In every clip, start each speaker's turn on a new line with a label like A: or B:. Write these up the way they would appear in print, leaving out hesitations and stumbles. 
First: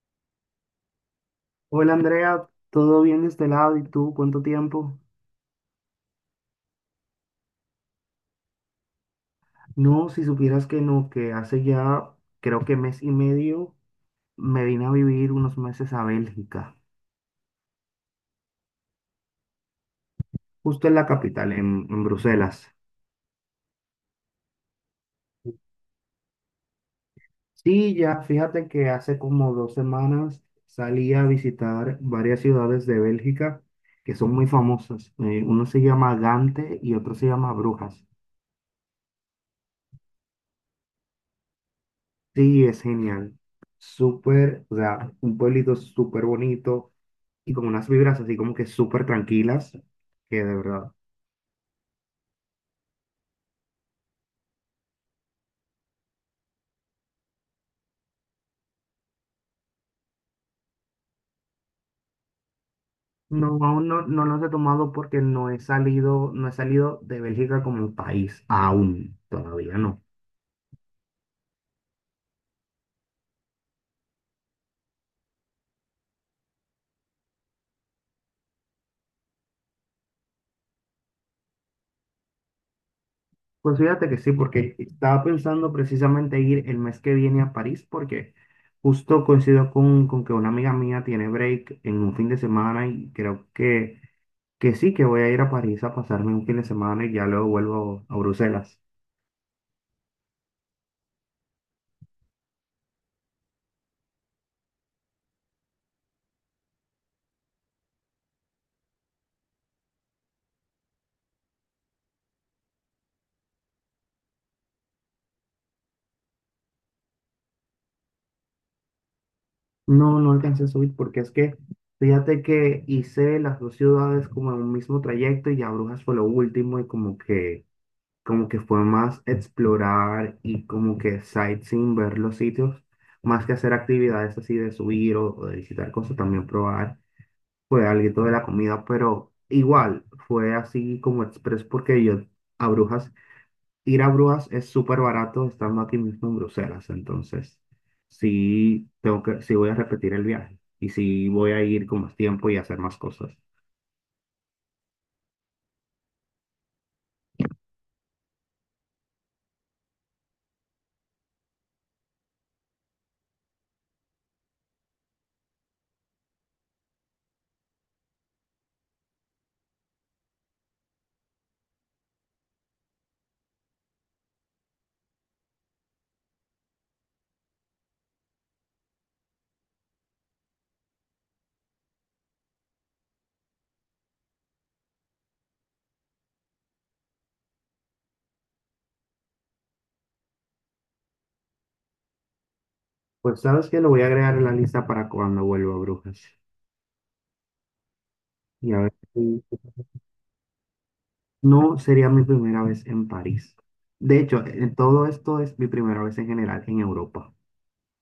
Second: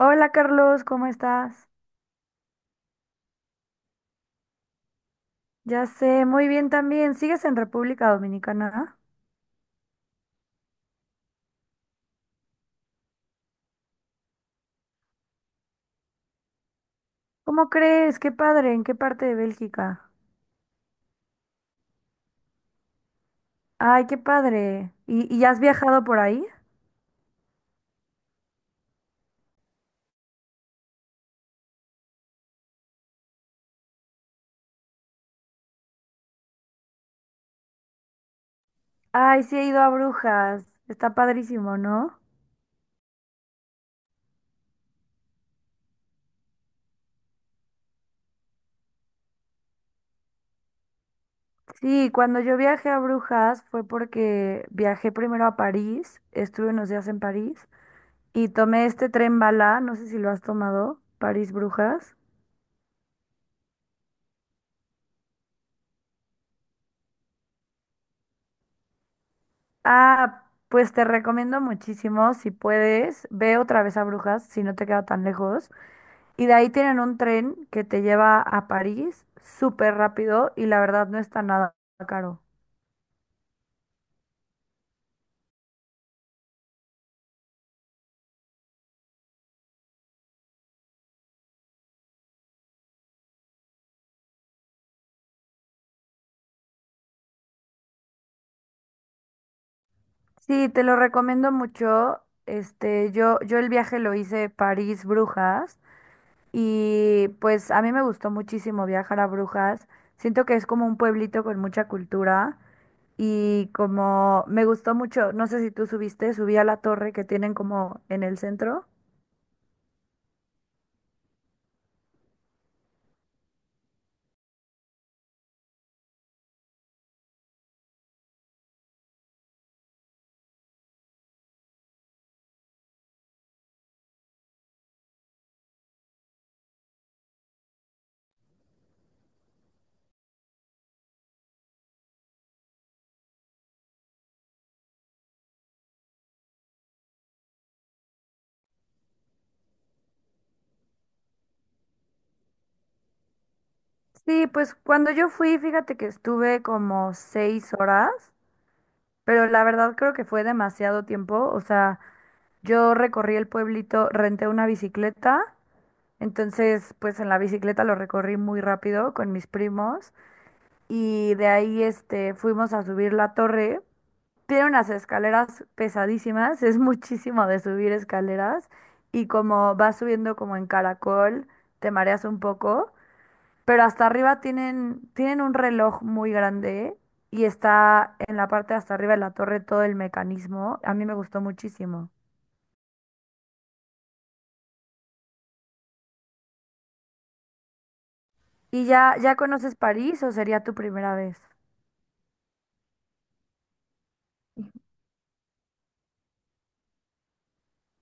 A: Hola Carlos, ¿cómo estás?
B: Hola Andrea, ¿todo bien de este lado? ¿Y tú cuánto tiempo?
A: Ya sé, muy bien también. ¿Sigues en República Dominicana?
B: No, si supieras que no, que hace ya creo que mes y medio me vine a vivir unos meses a Bélgica,
A: ¿Cómo crees? Qué padre, ¿en qué parte de Bélgica?
B: justo en la capital, en Bruselas.
A: Ay, qué padre. ¿Y has viajado por ahí?
B: Sí, ya fíjate que hace como 2 semanas salí a visitar varias ciudades de Bélgica que son muy famosas. Uno se llama Gante y otro se llama Brujas.
A: Ay, sí he ido a Brujas. Está padrísimo, ¿no?
B: Sí, es genial. Súper, o sea, un pueblito súper bonito, y con unas vibras así como que súper tranquilas, que de verdad.
A: Sí, cuando yo viajé a Brujas fue porque viajé primero a París, estuve unos días en París y tomé este tren bala, no sé si lo has tomado, París-Brujas.
B: No, aún no, no los he tomado porque no he salido de Bélgica como país, aún, todavía no.
A: Ah, pues te recomiendo muchísimo, si puedes, ve otra vez a Brujas, si no te queda tan lejos. Y de ahí tienen un tren que te lleva a París súper rápido y la verdad no está nada caro.
B: Pues fíjate que sí, porque estaba pensando precisamente ir el mes que viene a París, porque justo coincido con que una amiga mía tiene break en un fin de semana y creo que sí, que voy a ir a París a pasarme un fin de semana y ya luego vuelvo a Bruselas.
A: Sí, te lo recomiendo mucho. Este, yo el viaje lo hice París-Brujas y pues a mí me gustó muchísimo viajar a Brujas. Siento que es como un pueblito con mucha cultura. Y como me gustó mucho, no sé si tú subiste, subí a la torre que tienen como en el centro.
B: No, no alcancé a subir porque es que fíjate que hice las dos ciudades como en un mismo trayecto y ya Brujas fue lo último y como que fue más explorar y como que sightseeing, ver los sitios, más que hacer actividades así de subir o de visitar cosas, también probar, fue algo de la comida, pero igual fue así como express porque yo a Brujas ir a Brujas es súper barato estando aquí mismo en Bruselas, entonces sí tengo que, sí voy a repetir el viaje y sí voy a ir con más tiempo y hacer más cosas.
A: Sí, pues cuando yo fui, fíjate que estuve como 6 horas, pero la verdad creo que fue demasiado tiempo. O sea, yo recorrí el pueblito, renté una bicicleta, entonces pues en la bicicleta lo recorrí muy rápido con mis primos y de ahí este fuimos a subir la torre. Tiene unas escaleras pesadísimas, es muchísimo de subir escaleras y como vas subiendo como en caracol, te mareas un poco, pero hasta arriba tienen un reloj muy grande y está en la parte de hasta arriba de la torre todo el mecanismo. A mí me gustó muchísimo.
B: Pues sabes que lo voy a agregar en la lista para cuando vuelva a Brujas. Y a
A: ¿Y
B: ver,
A: ya conoces París o sería tu primera vez?
B: no sería mi primera vez en París. De hecho, en todo esto es mi primera vez en general en Europa.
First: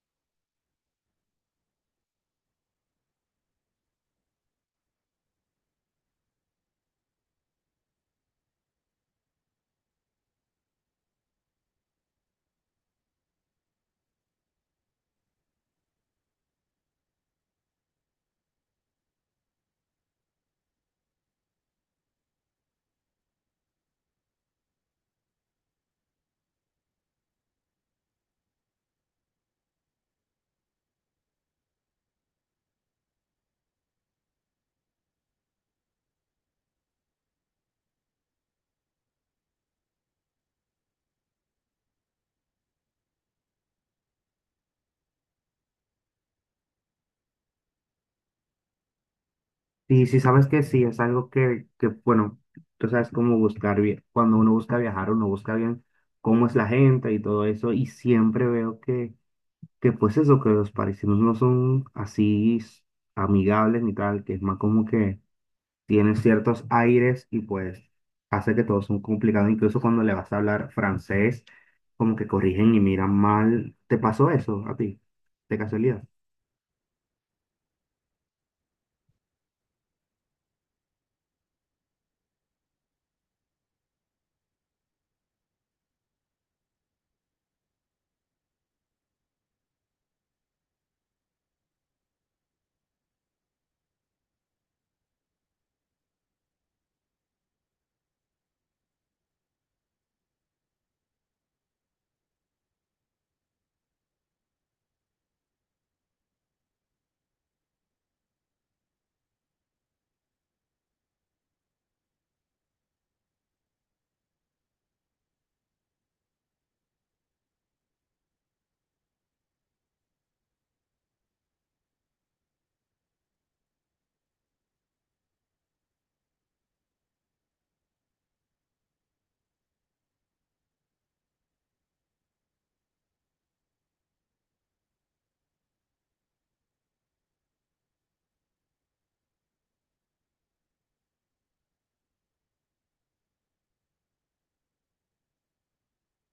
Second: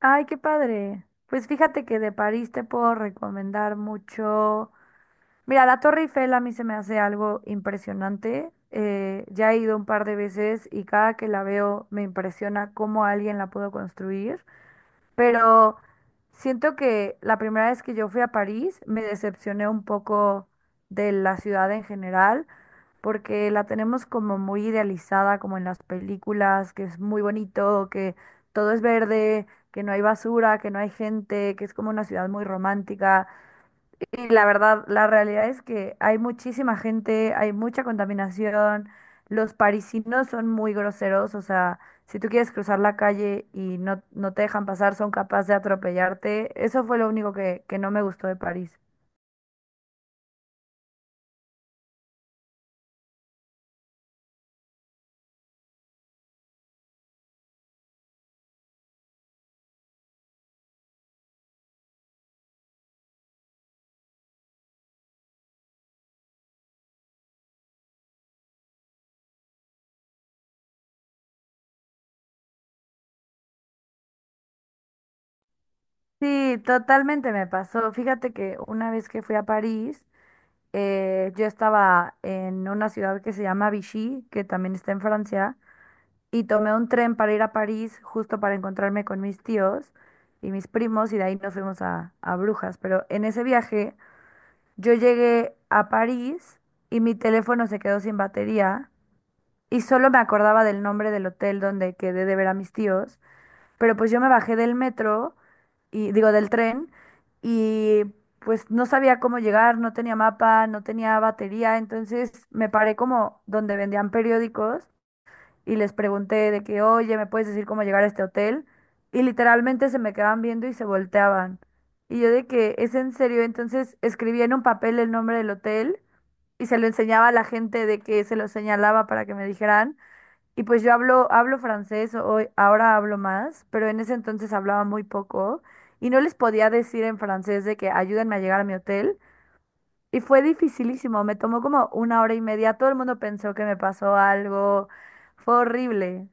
A: Ay, qué padre. Pues fíjate que de París te puedo recomendar mucho. Mira, la Torre Eiffel a mí se me hace algo impresionante. Ya he ido un par de veces y cada que la veo me impresiona cómo alguien la pudo construir. Pero siento que la primera vez que yo fui a París me decepcioné un poco de la ciudad en general, porque la tenemos como muy idealizada, como en las películas, que es muy bonito, que todo es verde, que no hay basura, que no hay gente, que es como una ciudad muy romántica. Y la verdad, la realidad es que hay muchísima gente, hay mucha contaminación, los parisinos son muy groseros, o sea, si tú quieres cruzar la calle y no, no te dejan pasar, son capaces de atropellarte. Eso fue lo único que no me gustó de París.
B: Y si sabes que sí, es algo que bueno, tú sabes cómo buscar bien. Cuando uno busca viajar, uno busca bien cómo es la gente y todo eso. Y siempre veo que pues eso, que los parisinos no son así amigables ni tal, que es más como que tienen ciertos aires y pues hace que todo son complicado, incluso cuando le vas a hablar francés, como que corrigen y miran mal. ¿Te pasó eso a ti? De casualidad.
A: Sí, totalmente me pasó. Fíjate que una vez que fui a París, yo estaba en una ciudad que se llama Vichy, que también está en Francia. Y tomé un tren para ir a París justo para encontrarme con mis tíos y mis primos y de ahí nos fuimos a Brujas. Pero en ese viaje yo llegué a París y mi teléfono se quedó sin batería y solo me acordaba del nombre del hotel donde quedé de ver a mis tíos. Pero pues yo me bajé del metro y digo del tren y pues no sabía cómo llegar, no tenía mapa, no tenía batería, entonces me paré como donde vendían periódicos y les pregunté de que, oye, ¿me puedes decir cómo llegar a este hotel? Y literalmente se me quedaban viendo y se volteaban. Y yo de que, ¿es en serio? Entonces escribía en un papel el nombre del hotel y se lo enseñaba a la gente de que se lo señalaba para que me dijeran. Y pues yo hablo francés, hoy, ahora hablo más, pero en ese entonces hablaba muy poco y no les podía decir en francés de que ayúdenme a llegar a mi hotel. Y fue dificilísimo, me tomó como 1 hora y media, todo el mundo pensó que me pasó algo, fue horrible.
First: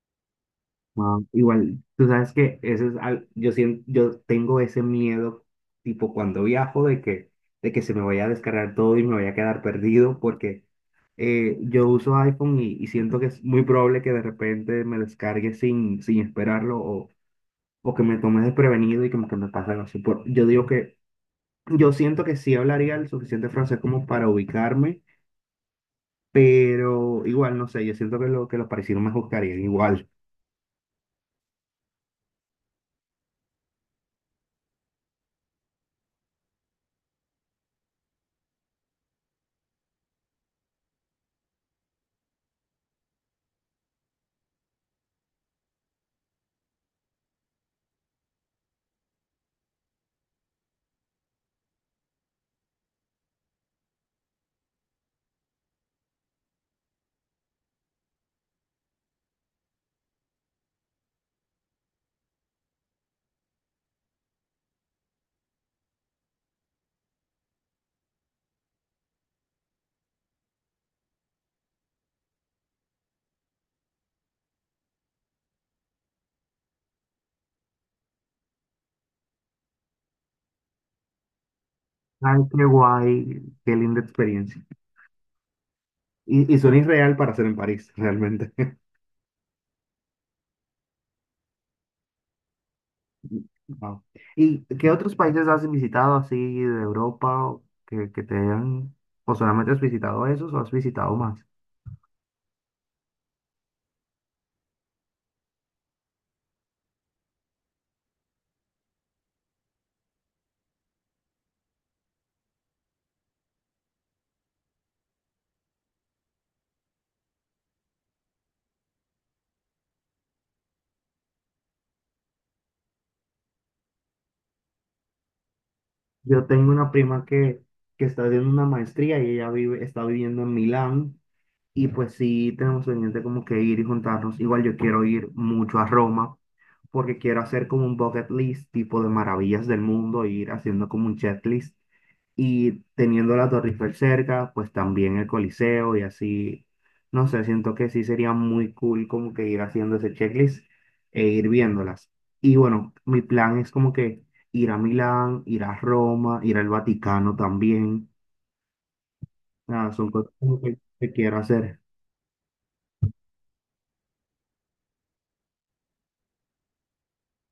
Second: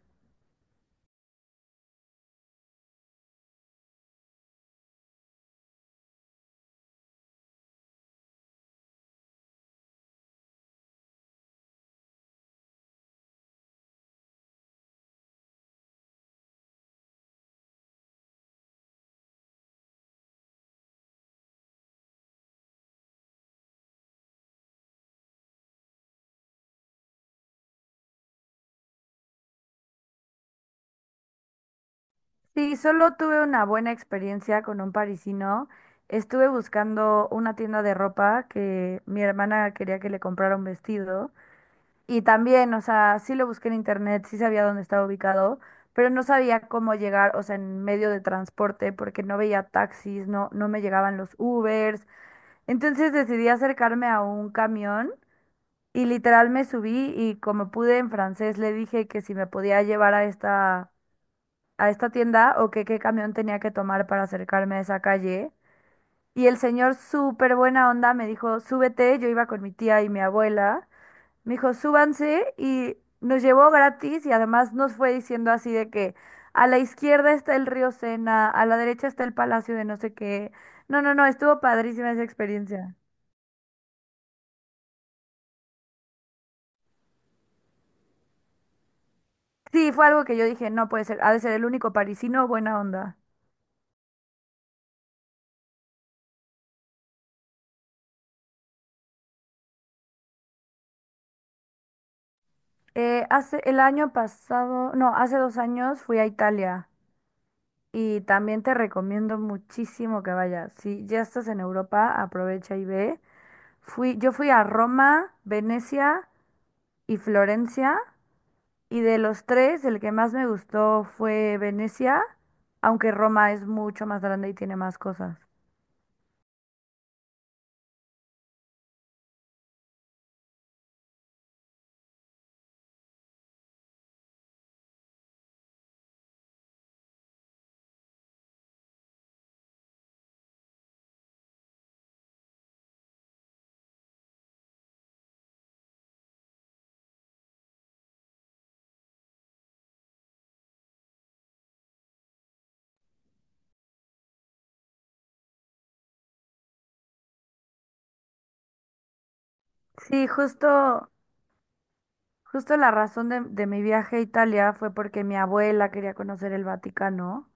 B: Ah, igual, tú sabes que ese es yo tengo ese miedo, tipo cuando viajo, de que se me vaya a descargar todo y me vaya a quedar perdido, porque yo uso iPhone y siento que es muy probable que de repente me descargue sin esperarlo o que me tome desprevenido y como que me pase algo así. Yo siento que sí hablaría el suficiente francés como para ubicarme, pero igual, no sé, yo siento que los parisinos me juzgarían igual.
A: Sí, solo tuve una buena experiencia con un parisino. Estuve buscando una tienda de ropa que mi hermana quería que le comprara un vestido. Y también, o sea, sí lo busqué en internet, sí sabía dónde estaba ubicado, pero no sabía cómo llegar, o sea, en medio de transporte, porque no veía taxis, no, no me llegaban los Ubers. Entonces decidí acercarme a un camión y literal me subí y como pude en francés le dije que si me podía llevar a esta tienda o que qué camión tenía que tomar para acercarme a esa calle. Y el señor, súper buena onda, me dijo, súbete, yo iba con mi tía y mi abuela, me dijo, súbanse y nos llevó gratis y además nos fue diciendo así de que a la izquierda está el río Sena, a la derecha está el palacio de no sé qué. No, no, no, estuvo padrísima esa
B: Ay, qué
A: experiencia.
B: guay, qué linda experiencia. Y suena irreal para hacer en París, realmente.
A: Sí, fue algo que yo dije, no puede ser, ha de ser el único parisino buena onda.
B: Wow. ¿Y qué otros países has visitado así de Europa o que te hayan, o solamente has visitado esos o has visitado más?
A: Hace el año pasado, no, hace 2 años fui a Italia. Y también te recomiendo muchísimo que vayas. Si ya estás en Europa, aprovecha y ve. Fui, yo fui a Roma, Venecia y Florencia, y de los tres, el que más me gustó fue Venecia, aunque Roma es mucho más grande y tiene más cosas.
B: Yo tengo una prima que está haciendo una maestría y está viviendo en Milán. Y pues sí, tenemos pendiente como que ir y juntarnos. Igual yo quiero ir mucho a Roma porque quiero hacer como un bucket list tipo de maravillas del mundo, e ir haciendo como un checklist y teniendo la Torre Eiffel cerca, pues también el Coliseo y así. No sé, siento que sí sería muy cool como que ir haciendo ese checklist e ir viéndolas. Y bueno, mi plan es como que ir a Milán, ir a Roma, ir al Vaticano también. Nada, son
A: Sí,
B: cosas como que,
A: justo
B: que quiero hacer.
A: Justo la razón de mi viaje a Italia fue porque mi abuela quería conocer el Vaticano.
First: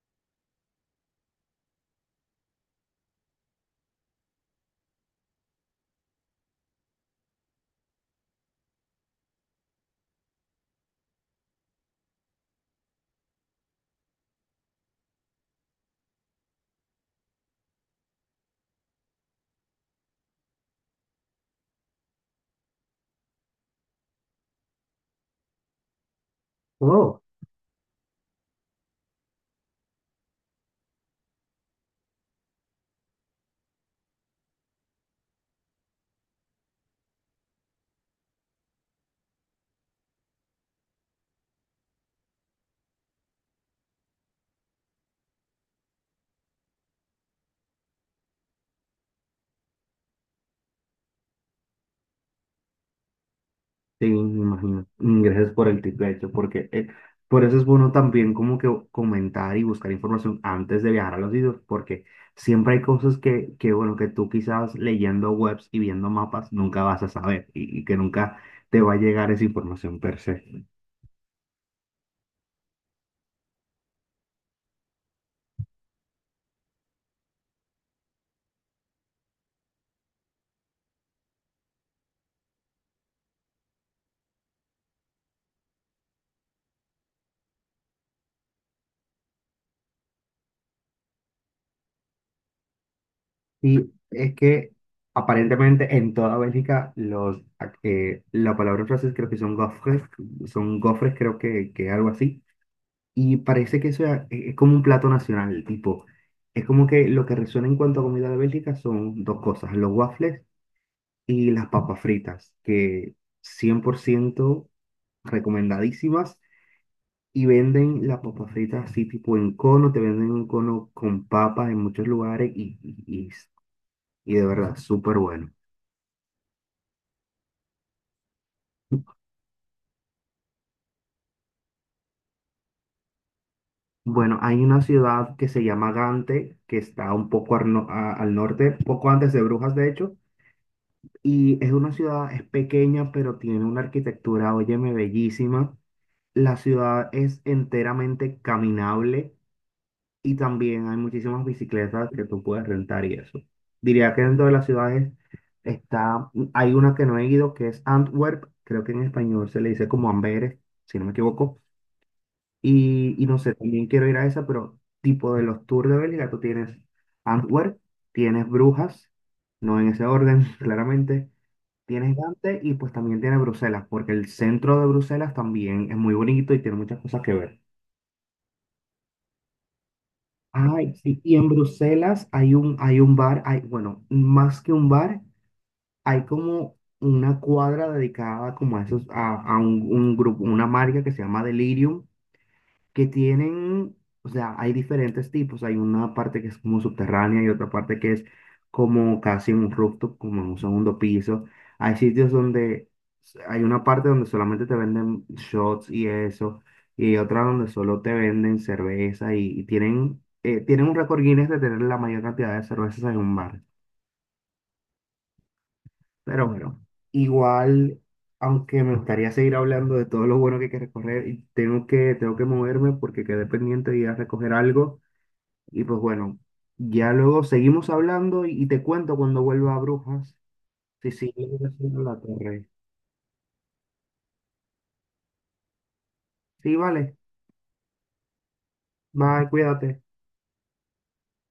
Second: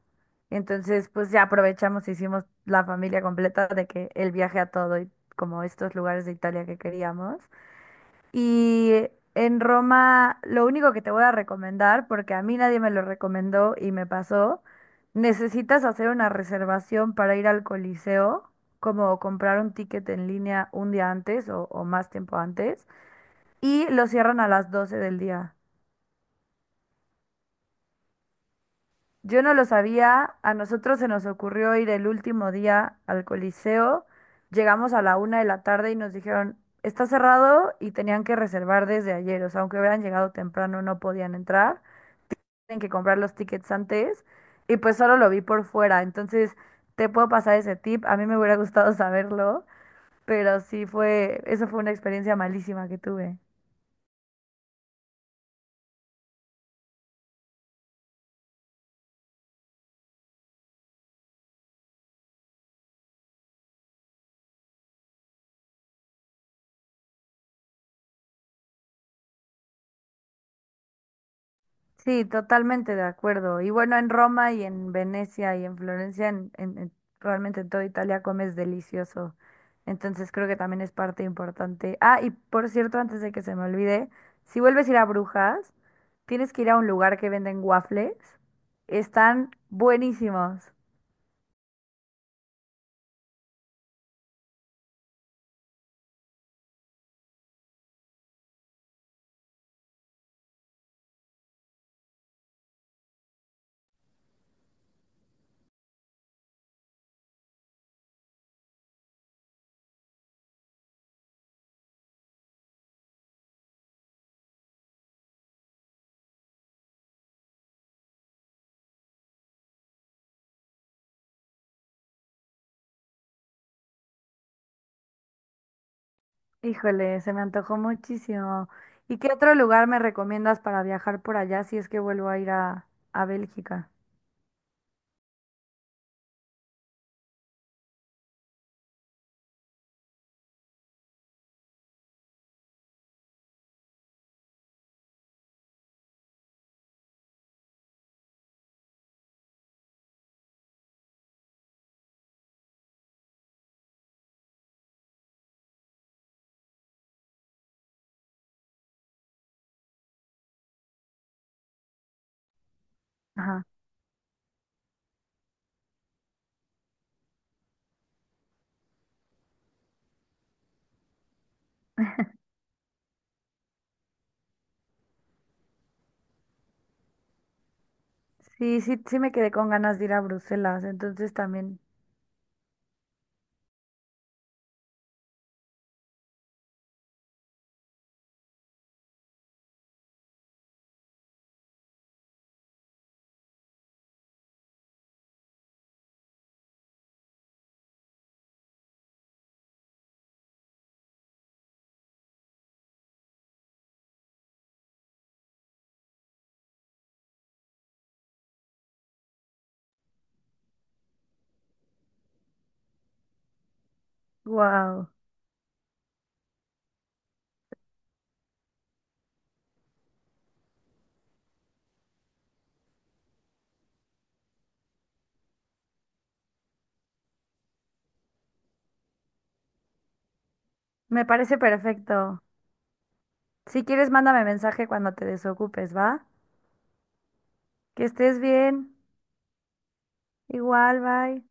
A: Entonces, pues ya aprovechamos, hicimos la familia completa de que el viaje a todo y como estos lugares de Italia que queríamos. Y en Roma, lo único que te voy a recomendar, porque a mí nadie me lo recomendó y me pasó, necesitas hacer una reservación para ir al Coliseo, como comprar un ticket en línea un día antes o más tiempo antes, y lo cierran a las 12 del día.
B: Oh.
A: Yo no lo sabía, a nosotros se nos ocurrió ir el último día al Coliseo, llegamos a la 1 de la tarde y nos dijeron, está cerrado y tenían que reservar desde ayer, o sea, aunque hubieran llegado temprano no podían entrar, tienen que comprar los tickets antes y pues solo lo vi por fuera, entonces te puedo pasar ese tip, a mí me hubiera gustado saberlo, pero sí fue, eso fue una experiencia malísima que tuve.
B: Sí, me imagino. Gracias por el tip, de hecho, porque por eso es bueno también como que comentar y buscar información antes de viajar a los sitios, porque siempre hay cosas que, bueno, que tú quizás leyendo webs y viendo mapas nunca vas a saber y que nunca te va a llegar esa información per se.
A: Sí, totalmente de acuerdo. Y bueno, en Roma y en Venecia y en Florencia, realmente en toda Italia comes delicioso. Entonces creo que también es parte importante. Ah, y por cierto, antes de que se me olvide, si vuelves a ir a Brujas, tienes que ir a un lugar que venden waffles. Están buenísimos.
B: Y es que aparentemente en toda Bélgica la palabra en francés creo que son gofres, creo que algo así. Y parece que eso es como un plato nacional, tipo. Es como que lo que resuena en cuanto a comida de Bélgica son dos cosas, los waffles y las papas fritas, que 100% recomendadísimas. Y venden las papas fritas así tipo en cono, te venden un cono con papas en muchos lugares y de verdad, súper bueno.
A: Híjole, se me antojó muchísimo. ¿Y qué otro lugar me recomiendas para viajar por allá si es que vuelvo a ir a Bélgica?
B: Bueno, hay una ciudad que se llama Gante, que está un poco al, no- a- al norte, poco antes de Brujas, de hecho. Y es una ciudad, es pequeña, pero tiene una arquitectura, óyeme, bellísima. La ciudad es enteramente caminable y también hay muchísimas bicicletas que tú puedes rentar y eso. Diría que dentro de las ciudades hay una que no he ido, que es Antwerp, creo que en español se le dice como Amberes, si no me equivoco. Y no sé,
A: Ajá.
B: también quiero ir a esa, pero tipo de los tours de Bélgica, tú tienes Antwerp, tienes Brujas, no en ese orden, claramente. Tienes Dante y pues también tiene Bruselas, porque el centro de Bruselas también es muy bonito y tiene muchas cosas que ver.
A: Sí, sí, sí me quedé con ganas de ir a Bruselas,
B: Ay, sí,
A: entonces
B: y en
A: también,
B: Bruselas hay un, bar, hay, bueno, más que un bar, hay como una cuadra dedicada como a un grupo, una marca que se llama Delirium, que tienen, o sea, hay diferentes tipos. Hay una parte que es como subterránea y otra parte que es como casi en un rooftop, como en un segundo piso. Hay sitios donde hay una parte donde solamente te venden shots y eso, y hay otra donde solo te venden cerveza y tienen un récord Guinness de tener la mayor cantidad de cervezas en un bar.
A: wow,
B: Pero bueno, igual. Aunque me gustaría seguir hablando y pues bueno, ya luego seguimos hablando y te cuento cuando vuelva a Brujas. Sí,
A: me
B: sí, yo
A: parece
B: voy a hacer la
A: perfecto.
B: torre.
A: Si quieres, mándame mensaje cuando te desocupes, ¿va?
B: Sí, vale.
A: Que estés bien,
B: Bye, cuídate.
A: igual, bye.